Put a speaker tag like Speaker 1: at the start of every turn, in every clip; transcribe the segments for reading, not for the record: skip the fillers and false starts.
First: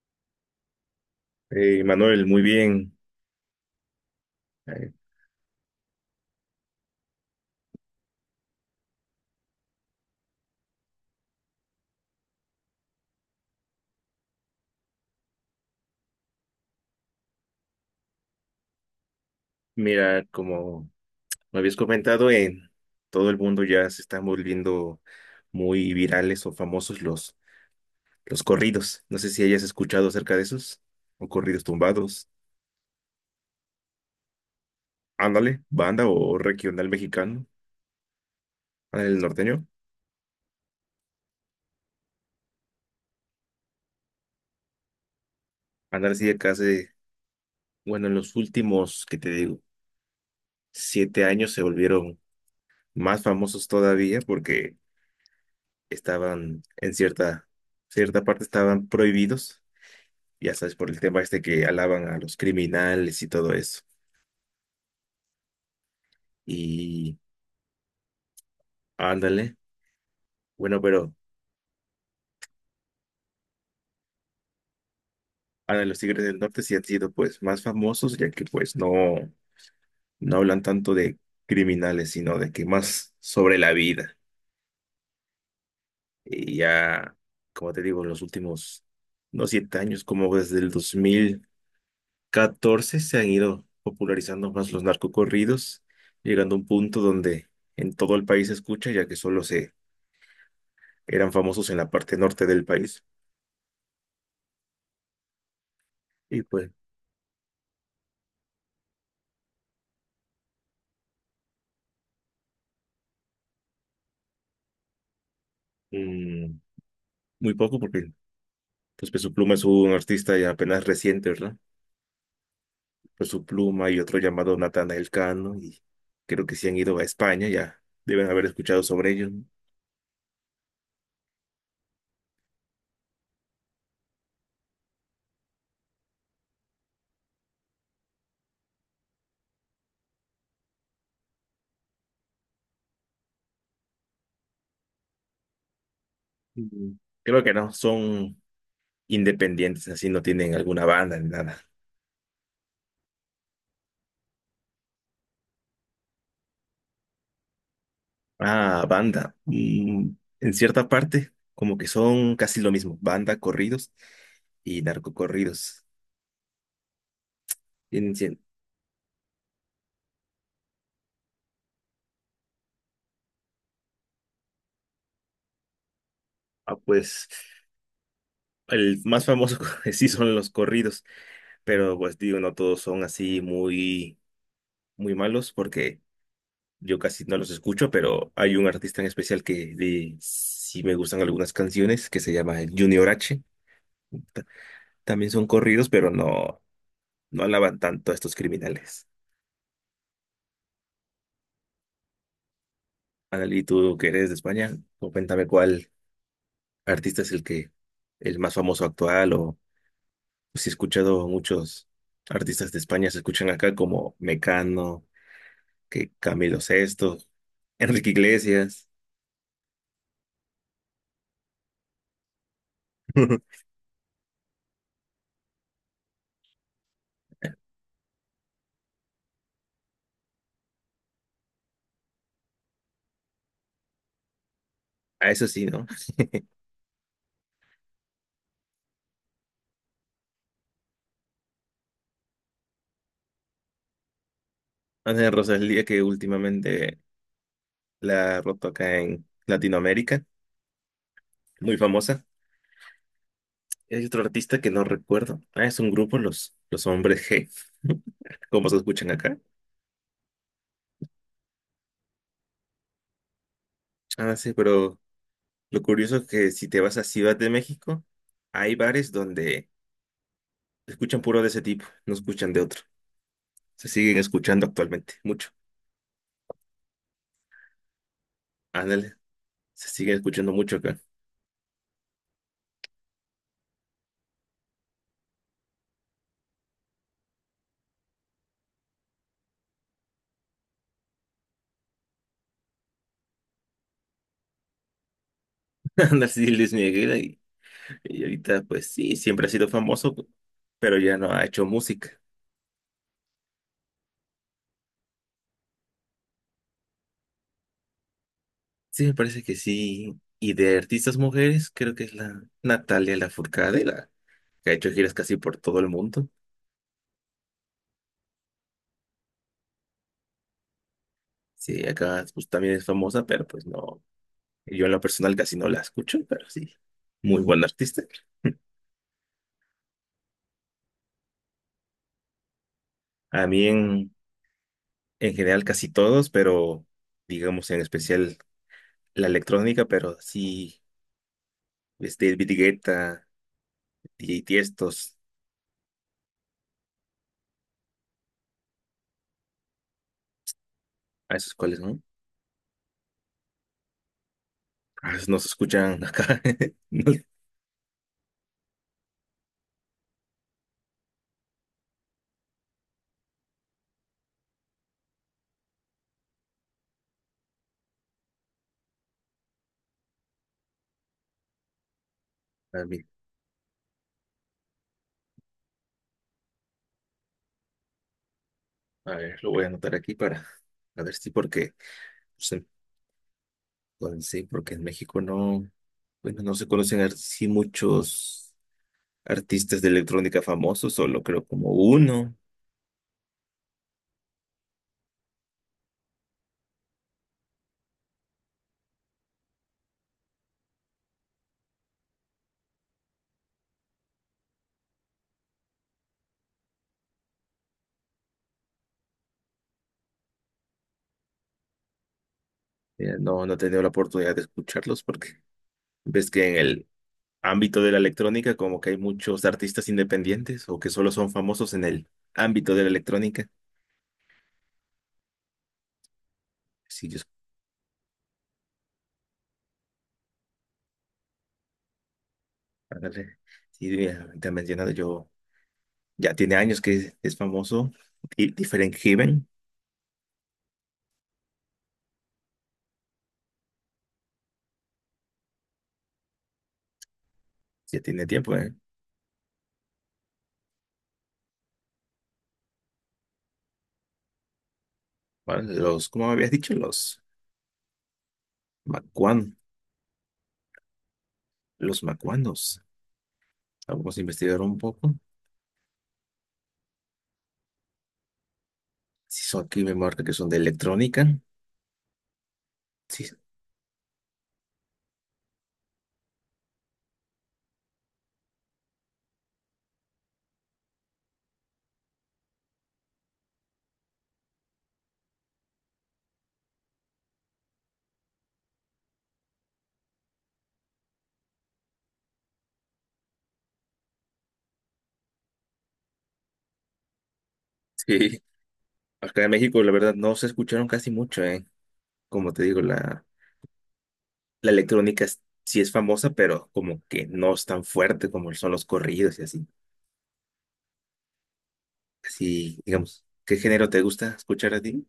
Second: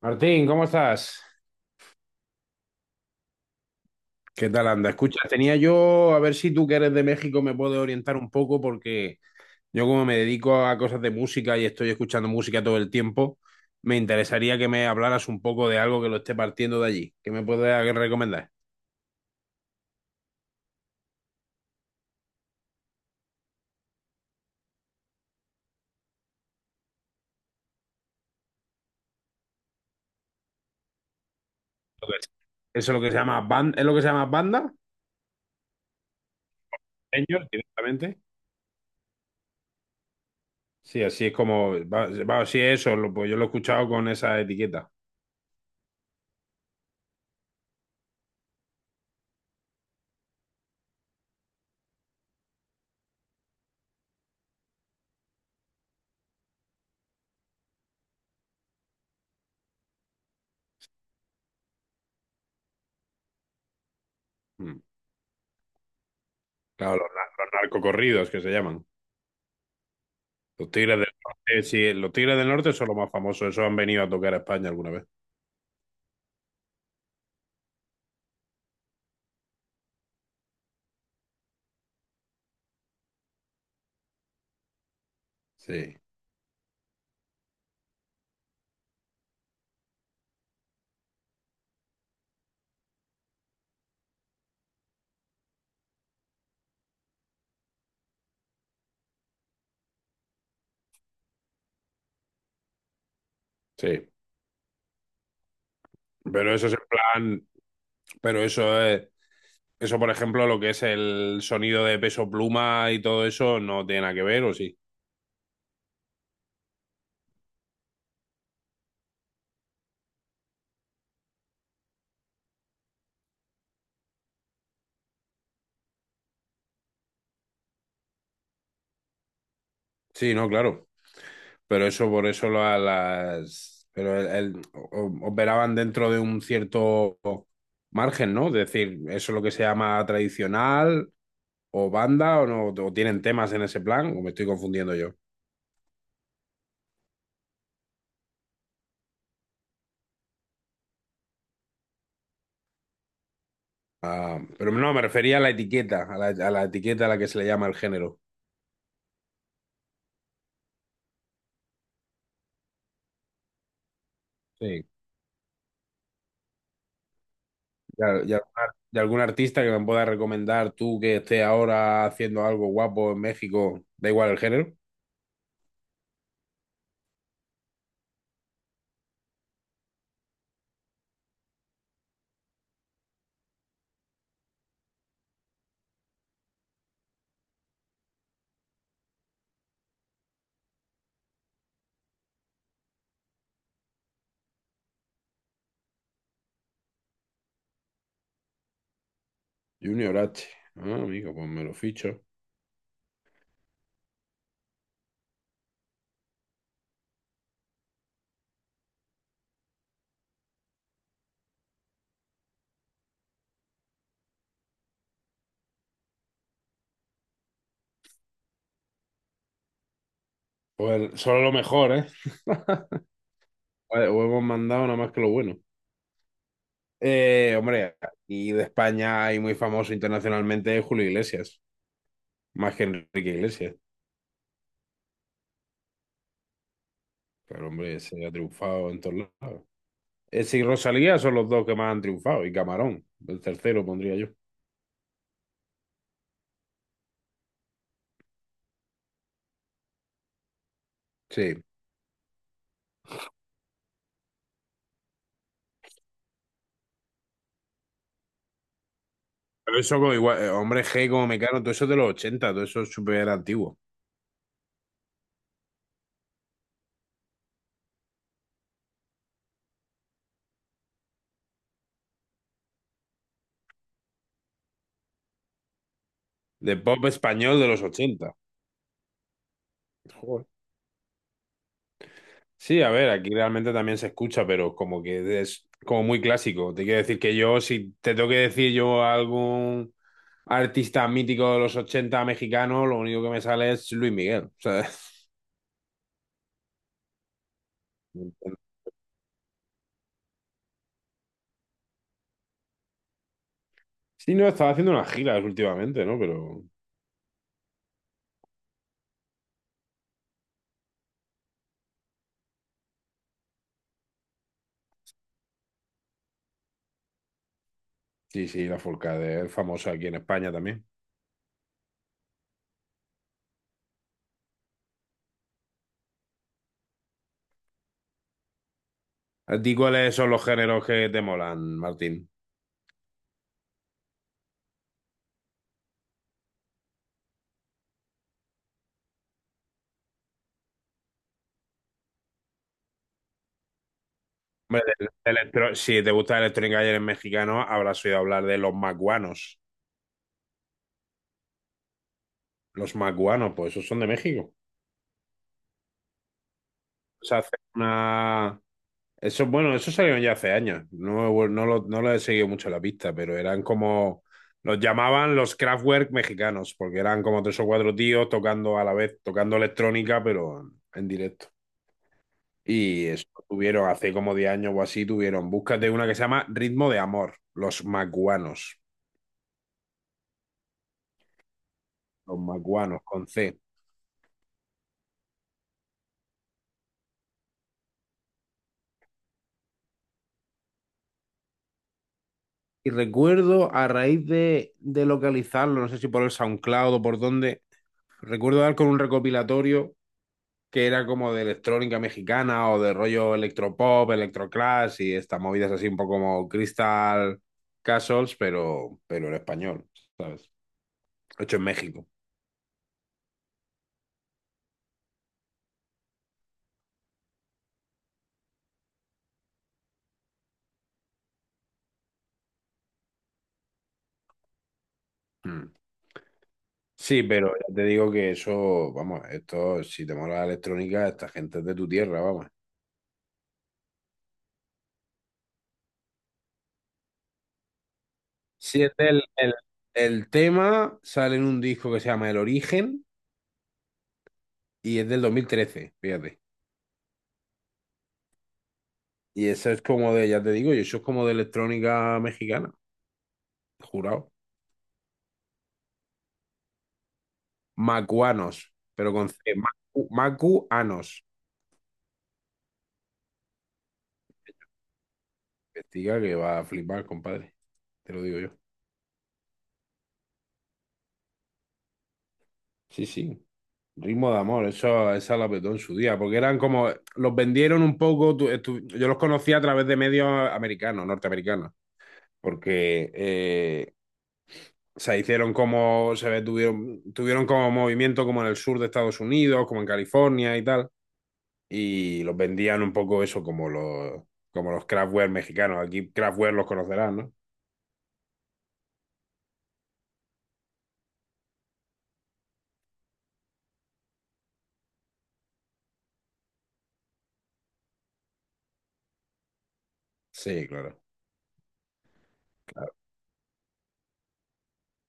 Speaker 1: Martín, ¿cómo estás?
Speaker 2: Manuel, muy bien.
Speaker 1: ¿Qué tal anda?
Speaker 2: Eh,
Speaker 1: Escucha, tenía yo, a ver si tú que eres de México me puedes orientar un poco porque yo, como me dedico a cosas de música y estoy escuchando música todo el tiempo, me interesaría que me hablaras un poco de algo que lo esté partiendo de allí. ¿Qué me puedes recomendar?
Speaker 2: Mira, como me habías comentado, en todo el mundo ya se están volviendo muy virales o famosos los corridos. No sé si hayas escuchado acerca de esos, o corridos
Speaker 1: Lo que
Speaker 2: tumbados.
Speaker 1: es- Eso es lo que se llama banda, ¿es lo que se llama banda?
Speaker 2: Ándale, banda o regional mexicano,
Speaker 1: Señor, directamente.
Speaker 2: ándale el norteño.
Speaker 1: Sí, así es como, sí, eso, pues yo lo he escuchado con esa etiqueta.
Speaker 2: Ándale, sí, acá hace, bueno, en los últimos, que te digo, 7 años se volvieron más famosos todavía porque estaban en cierta parte estaban prohibidos ya sabes, por el tema este que alaban a los criminales y todo eso.
Speaker 1: Mm. Claro,
Speaker 2: Y
Speaker 1: los narcocorridos que se llaman.
Speaker 2: ándale,
Speaker 1: Los
Speaker 2: bueno,
Speaker 1: Tigres del
Speaker 2: pero
Speaker 1: Norte, sí, los Tigres del Norte son los más famosos, esos han venido a tocar a España alguna vez.
Speaker 2: ándale, los Tigres del Norte sí han sido pues más famosos, ya que pues no, no hablan tanto de criminales, sino de que más sobre la vida.
Speaker 1: Sí.
Speaker 2: Y ya, como te digo, los últimos, no 7 años, como desde el 2014 se han ido popularizando más los narcocorridos, llegando a un punto donde en todo el país se escucha, ya que solo se eran famosos en la parte norte del país.
Speaker 1: Sí,
Speaker 2: Y
Speaker 1: pero eso
Speaker 2: pues,
Speaker 1: es en plan, pero eso es, eso por ejemplo, lo que es el sonido de Peso Pluma y todo eso no tiene nada que ver, ¿o sí?
Speaker 2: mm, muy poco porque pues, Peso Pluma es un artista ya apenas reciente, ¿verdad? Peso Pluma y otro llamado Natanael Cano, y creo que si han ido a España ya deben haber escuchado sobre ellos. ¿No?
Speaker 1: Sí, no, claro, pero eso por eso pero operaban dentro de un cierto margen, ¿no? Es decir, eso es lo que se llama tradicional o banda o no, o tienen temas en ese plan, o me estoy confundiendo yo.
Speaker 2: Mm, Creo que no, son independientes, así no tienen alguna banda ni nada.
Speaker 1: Ah, pero no, me refería a la etiqueta, a la etiqueta a la que se le llama el género.
Speaker 2: Ah, banda. En cierta parte, como que son casi lo mismo, banda, corridos y
Speaker 1: Sí.
Speaker 2: narcocorridos.
Speaker 1: Y,
Speaker 2: Tienen
Speaker 1: a- y
Speaker 2: cien-
Speaker 1: a- y algún artista que me pueda recomendar tú que esté ahora haciendo algo guapo en México, da igual el género.
Speaker 2: Ah, pues el más famoso sí son los corridos pero pues digo, no todos son así muy, muy malos porque yo casi no los escucho, pero hay un artista en especial que de, sí me gustan algunas canciones que se llama Junior H. Ta- También son corridos, pero no, no alaban tanto a estos criminales.
Speaker 1: Junior H. Ah, amigo, pues me lo ficho.
Speaker 2: Analí, tú que eres de España, cuéntame cuál artista es el que, el más famoso actual o si he escuchado muchos artistas de España se escuchan acá como Mecano, que Camilo Sesto, Enrique Iglesias.
Speaker 1: Pues solo lo mejor, ¿eh? Vale, o hemos mandado nada más que lo bueno. Hombre, y de España hay muy famoso internacionalmente Julio Iglesias, más que Enrique Iglesias.
Speaker 2: A eso sí, ¿no?
Speaker 1: Pero hombre, se ha triunfado en todos lados. Ese y Rosalía son los dos que más han triunfado. Y Camarón, el tercero pondría yo.
Speaker 2: Ana Rosalía, que últimamente la ha roto acá en Latinoamérica,
Speaker 1: Sí.
Speaker 2: muy famosa. Hay otro artista que no recuerdo. Ah, es un grupo, los hombres G, como se escuchan acá.
Speaker 1: Pero eso como igual, hombre G como Mecano, todo eso es de los ochenta, todo eso es súper antiguo.
Speaker 2: Ah, sí, pero lo curioso es que si te vas a Ciudad de México, hay bares donde escuchan puro de ese tipo, no escuchan de otro. Se siguen escuchando actualmente, mucho.
Speaker 1: De pop español de los ochenta.
Speaker 2: Ándale, se siguen
Speaker 1: Joder.
Speaker 2: escuchando mucho acá.
Speaker 1: Sí, a ver, aquí realmente también se escucha, pero como que es como muy clásico. Te quiero decir que yo, si te tengo que decir yo algún artista mítico de los 80 mexicano, lo único que me sale es Luis Miguel. O sea,
Speaker 2: Ándale, sí, Luis Miguel, y ahorita, pues sí, siempre ha sido famoso, pero ya no ha hecho música.
Speaker 1: sí, no, estaba haciendo unas giras últimamente, ¿no? Pero
Speaker 2: Sí, me parece que sí. Y de artistas mujeres, creo que es la Natalia Lafourcade, la que ha hecho giras casi por todo el mundo.
Speaker 1: sí, sí, la Forcade es famosa aquí en España también.
Speaker 2: Sí, acá pues, también es famosa, pero pues no. Yo en lo personal casi no la escucho, pero sí, muy buen artista.
Speaker 1: ¿A ti cuáles son los géneros que te molan, Martín?
Speaker 2: A mí en general casi todos, pero digamos en especial la electrónica, pero sí, este, David Guetta, DJ
Speaker 1: Hombre,
Speaker 2: Tiestos,
Speaker 1: del si te gusta el electrónica y eres mexicano, habrás oído hablar de los macuanos.
Speaker 2: a esos cuales, ¿no?
Speaker 1: Los macuanos, pues esos son de México.
Speaker 2: A esos no se escuchan acá. No,
Speaker 1: Se hace una... Eso, bueno, eso salieron ya hace años. No, no lo he seguido mucho la pista, pero eran como... Los llamaban los Kraftwerk mexicanos, porque eran como tres o cuatro tíos tocando a la vez, tocando electrónica, pero en directo.
Speaker 2: a mí
Speaker 1: Y eso tuvieron hace como 10 años o así, tuvieron. Búscate una que se llama Ritmo de Amor, los macuanos.
Speaker 2: a ver, lo voy a anotar aquí para a ver si porque
Speaker 1: Los
Speaker 2: sí,
Speaker 1: macuanos con C.
Speaker 2: pues sí, porque en México no, bueno, no se conocen así muchos artistas de electrónica famosos, solo creo como uno.
Speaker 1: Y recuerdo a raíz de localizarlo, no sé si por el SoundCloud o por dónde, recuerdo dar con un recopilatorio que era como de electrónica mexicana o de rollo electropop, electroclash y estas movidas, así un poco como Crystal Castles, pero, en español, ¿sabes? Hecho en México.
Speaker 2: No, no he tenido la oportunidad de escucharlos porque ves que en el ámbito de la electrónica como que hay muchos artistas independientes o que solo son famosos en el ámbito de la electrónica.
Speaker 1: Mm.
Speaker 2: Sí, yo,
Speaker 1: Sí, pero ya te digo que eso, vamos, esto, si te mola la electrónica, esta gente es de tu tierra, vamos.
Speaker 2: ándale. Sí, mira, te he mencionado yo, ya tiene años que es famoso. Y
Speaker 1: Sí,
Speaker 2: Different Heaven,
Speaker 1: el tema sale en un disco que se llama El Origen y es del dos mil trece, fíjate.
Speaker 2: ya tiene tiempo, ¿eh?
Speaker 1: Y eso es como de, ya te digo, y eso es como de electrónica mexicana, jurado.
Speaker 2: Vale, los, ¿cómo me habías dicho? Los
Speaker 1: Macuanos, pero con C,
Speaker 2: macuan,
Speaker 1: Macuanos.
Speaker 2: los macuanos. Vamos a investigar un poco.
Speaker 1: Investiga que va a flipar, compadre, te lo digo yo.
Speaker 2: Si son aquí, me marca que son de electrónica.
Speaker 1: Sí,
Speaker 2: Sí,
Speaker 1: sí. Ritmo de amor, eso, esa la petó en su día, porque eran como, los vendieron un poco, yo los conocí a través de medios americanos, norteamericanos, porque se hicieron como, se ve, tuvieron como movimiento como en el sur de Estados Unidos, como en California y tal, y los vendían un poco eso como los Kraftwerk mexicanos, aquí Kraftwerk los conocerás, ¿no?
Speaker 2: sí. Acá en México, la verdad, no se escucharon casi mucho, ¿eh? Como te digo, la electrónica sí es famosa, pero como que no es tan fuerte como son los corridos y así.
Speaker 1: Sí, claro.
Speaker 2: Así, digamos, ¿qué género te gusta escuchar a ti?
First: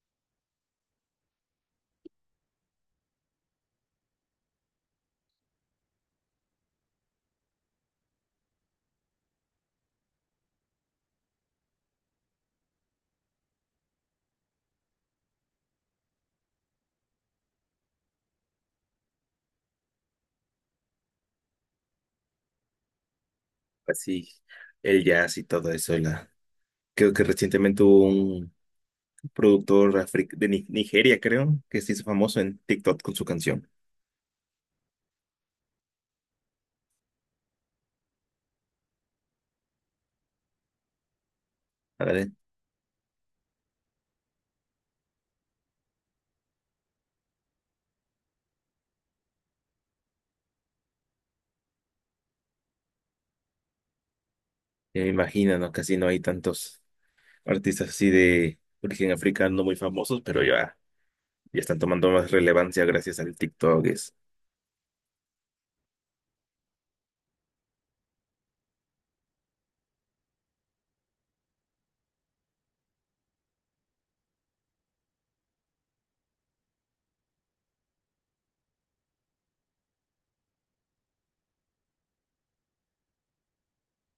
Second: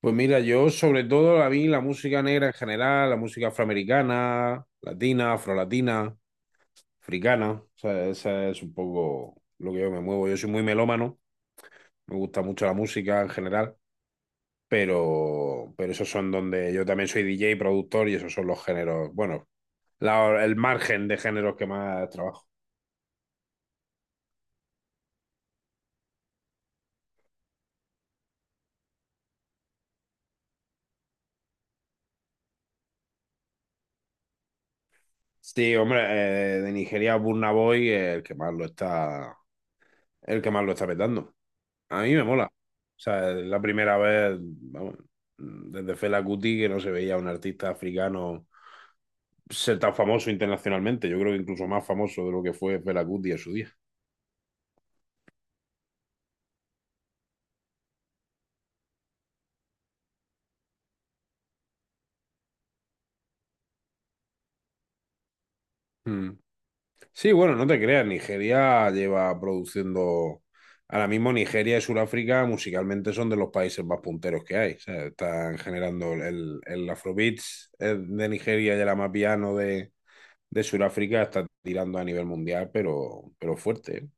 Speaker 1: Pues mira, yo sobre todo, a mí la música negra en general, la música afroamericana, latina, afrolatina, africana. O sea, esa es un poco lo que yo me muevo. Yo soy muy melómano, me gusta mucho la música en general, pero, esos son donde yo también soy DJ, productor, y esos son los géneros, bueno, el margen de géneros que más trabajo.
Speaker 2: Así, el jazz y todo eso. Creo que recientemente hubo un productor de Nigeria, creo, que se hizo famoso en TikTok con su canción.
Speaker 1: Sí, hombre, de Nigeria, Burna Boy, el que más lo está, el que más lo está petando. A mí me
Speaker 2: ¿Vale?
Speaker 1: mola. O sea, es la primera vez, vamos, desde Fela Kuti que no se veía un artista africano ser tan famoso internacionalmente. Yo creo que incluso más famoso de lo que fue Fela Kuti en su día.
Speaker 2: Ya me imagino, ¿no? Casi no hay tantos artistas así de origen africano muy famosos, pero ya, ya están tomando más relevancia gracias al TikTok.
Speaker 1: Mm. Sí, bueno, no te creas, Nigeria lleva produciendo. Ahora mismo Nigeria y Sudáfrica musicalmente son de los países más punteros que hay. O sea, están generando el Afrobeats, de Nigeria, y el Amapiano de Sudáfrica está tirando a nivel mundial, pero, fuerte. ¿Eh?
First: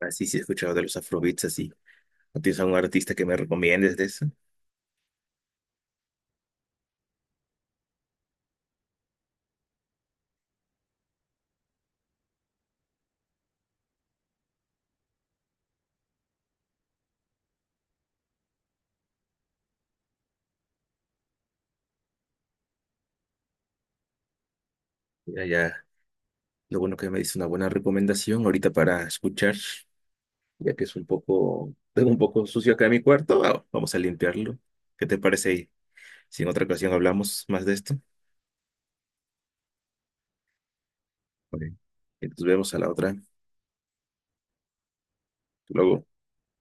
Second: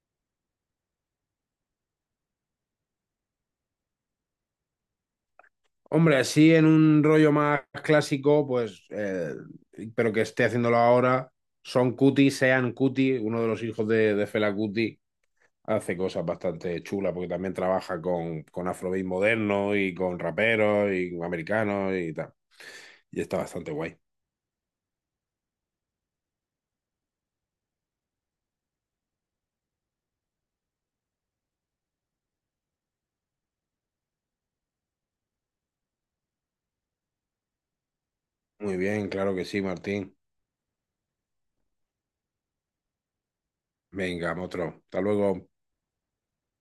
Speaker 2: Así sí sí, he escuchado de los afrobeats, así. ¿No tienes algún artista que me recomiendes de eso?
Speaker 1: Hombre, así en un rollo más clásico, pues, pero que esté haciéndolo ahora, Son Cuti, Sean Cuti, uno de los hijos de Fela Cuti, hace cosas bastante chulas porque también trabaja con, afrobeat moderno y con raperos y con americanos y tal. Y está bastante guay.
Speaker 2: Mira, ya, lo bueno que me dice una buena recomendación ahorita para escuchar, ya que es un poco, tengo un poco sucio acá en mi cuarto, ah, vamos a limpiarlo. ¿Qué te parece? Si en otra ocasión hablamos más de esto.
Speaker 1: Muy bien, claro que sí, Martín.
Speaker 2: Vale. Entonces vemos a la otra.
Speaker 1: Venga, otro. Hasta luego.
Speaker 2: Luego.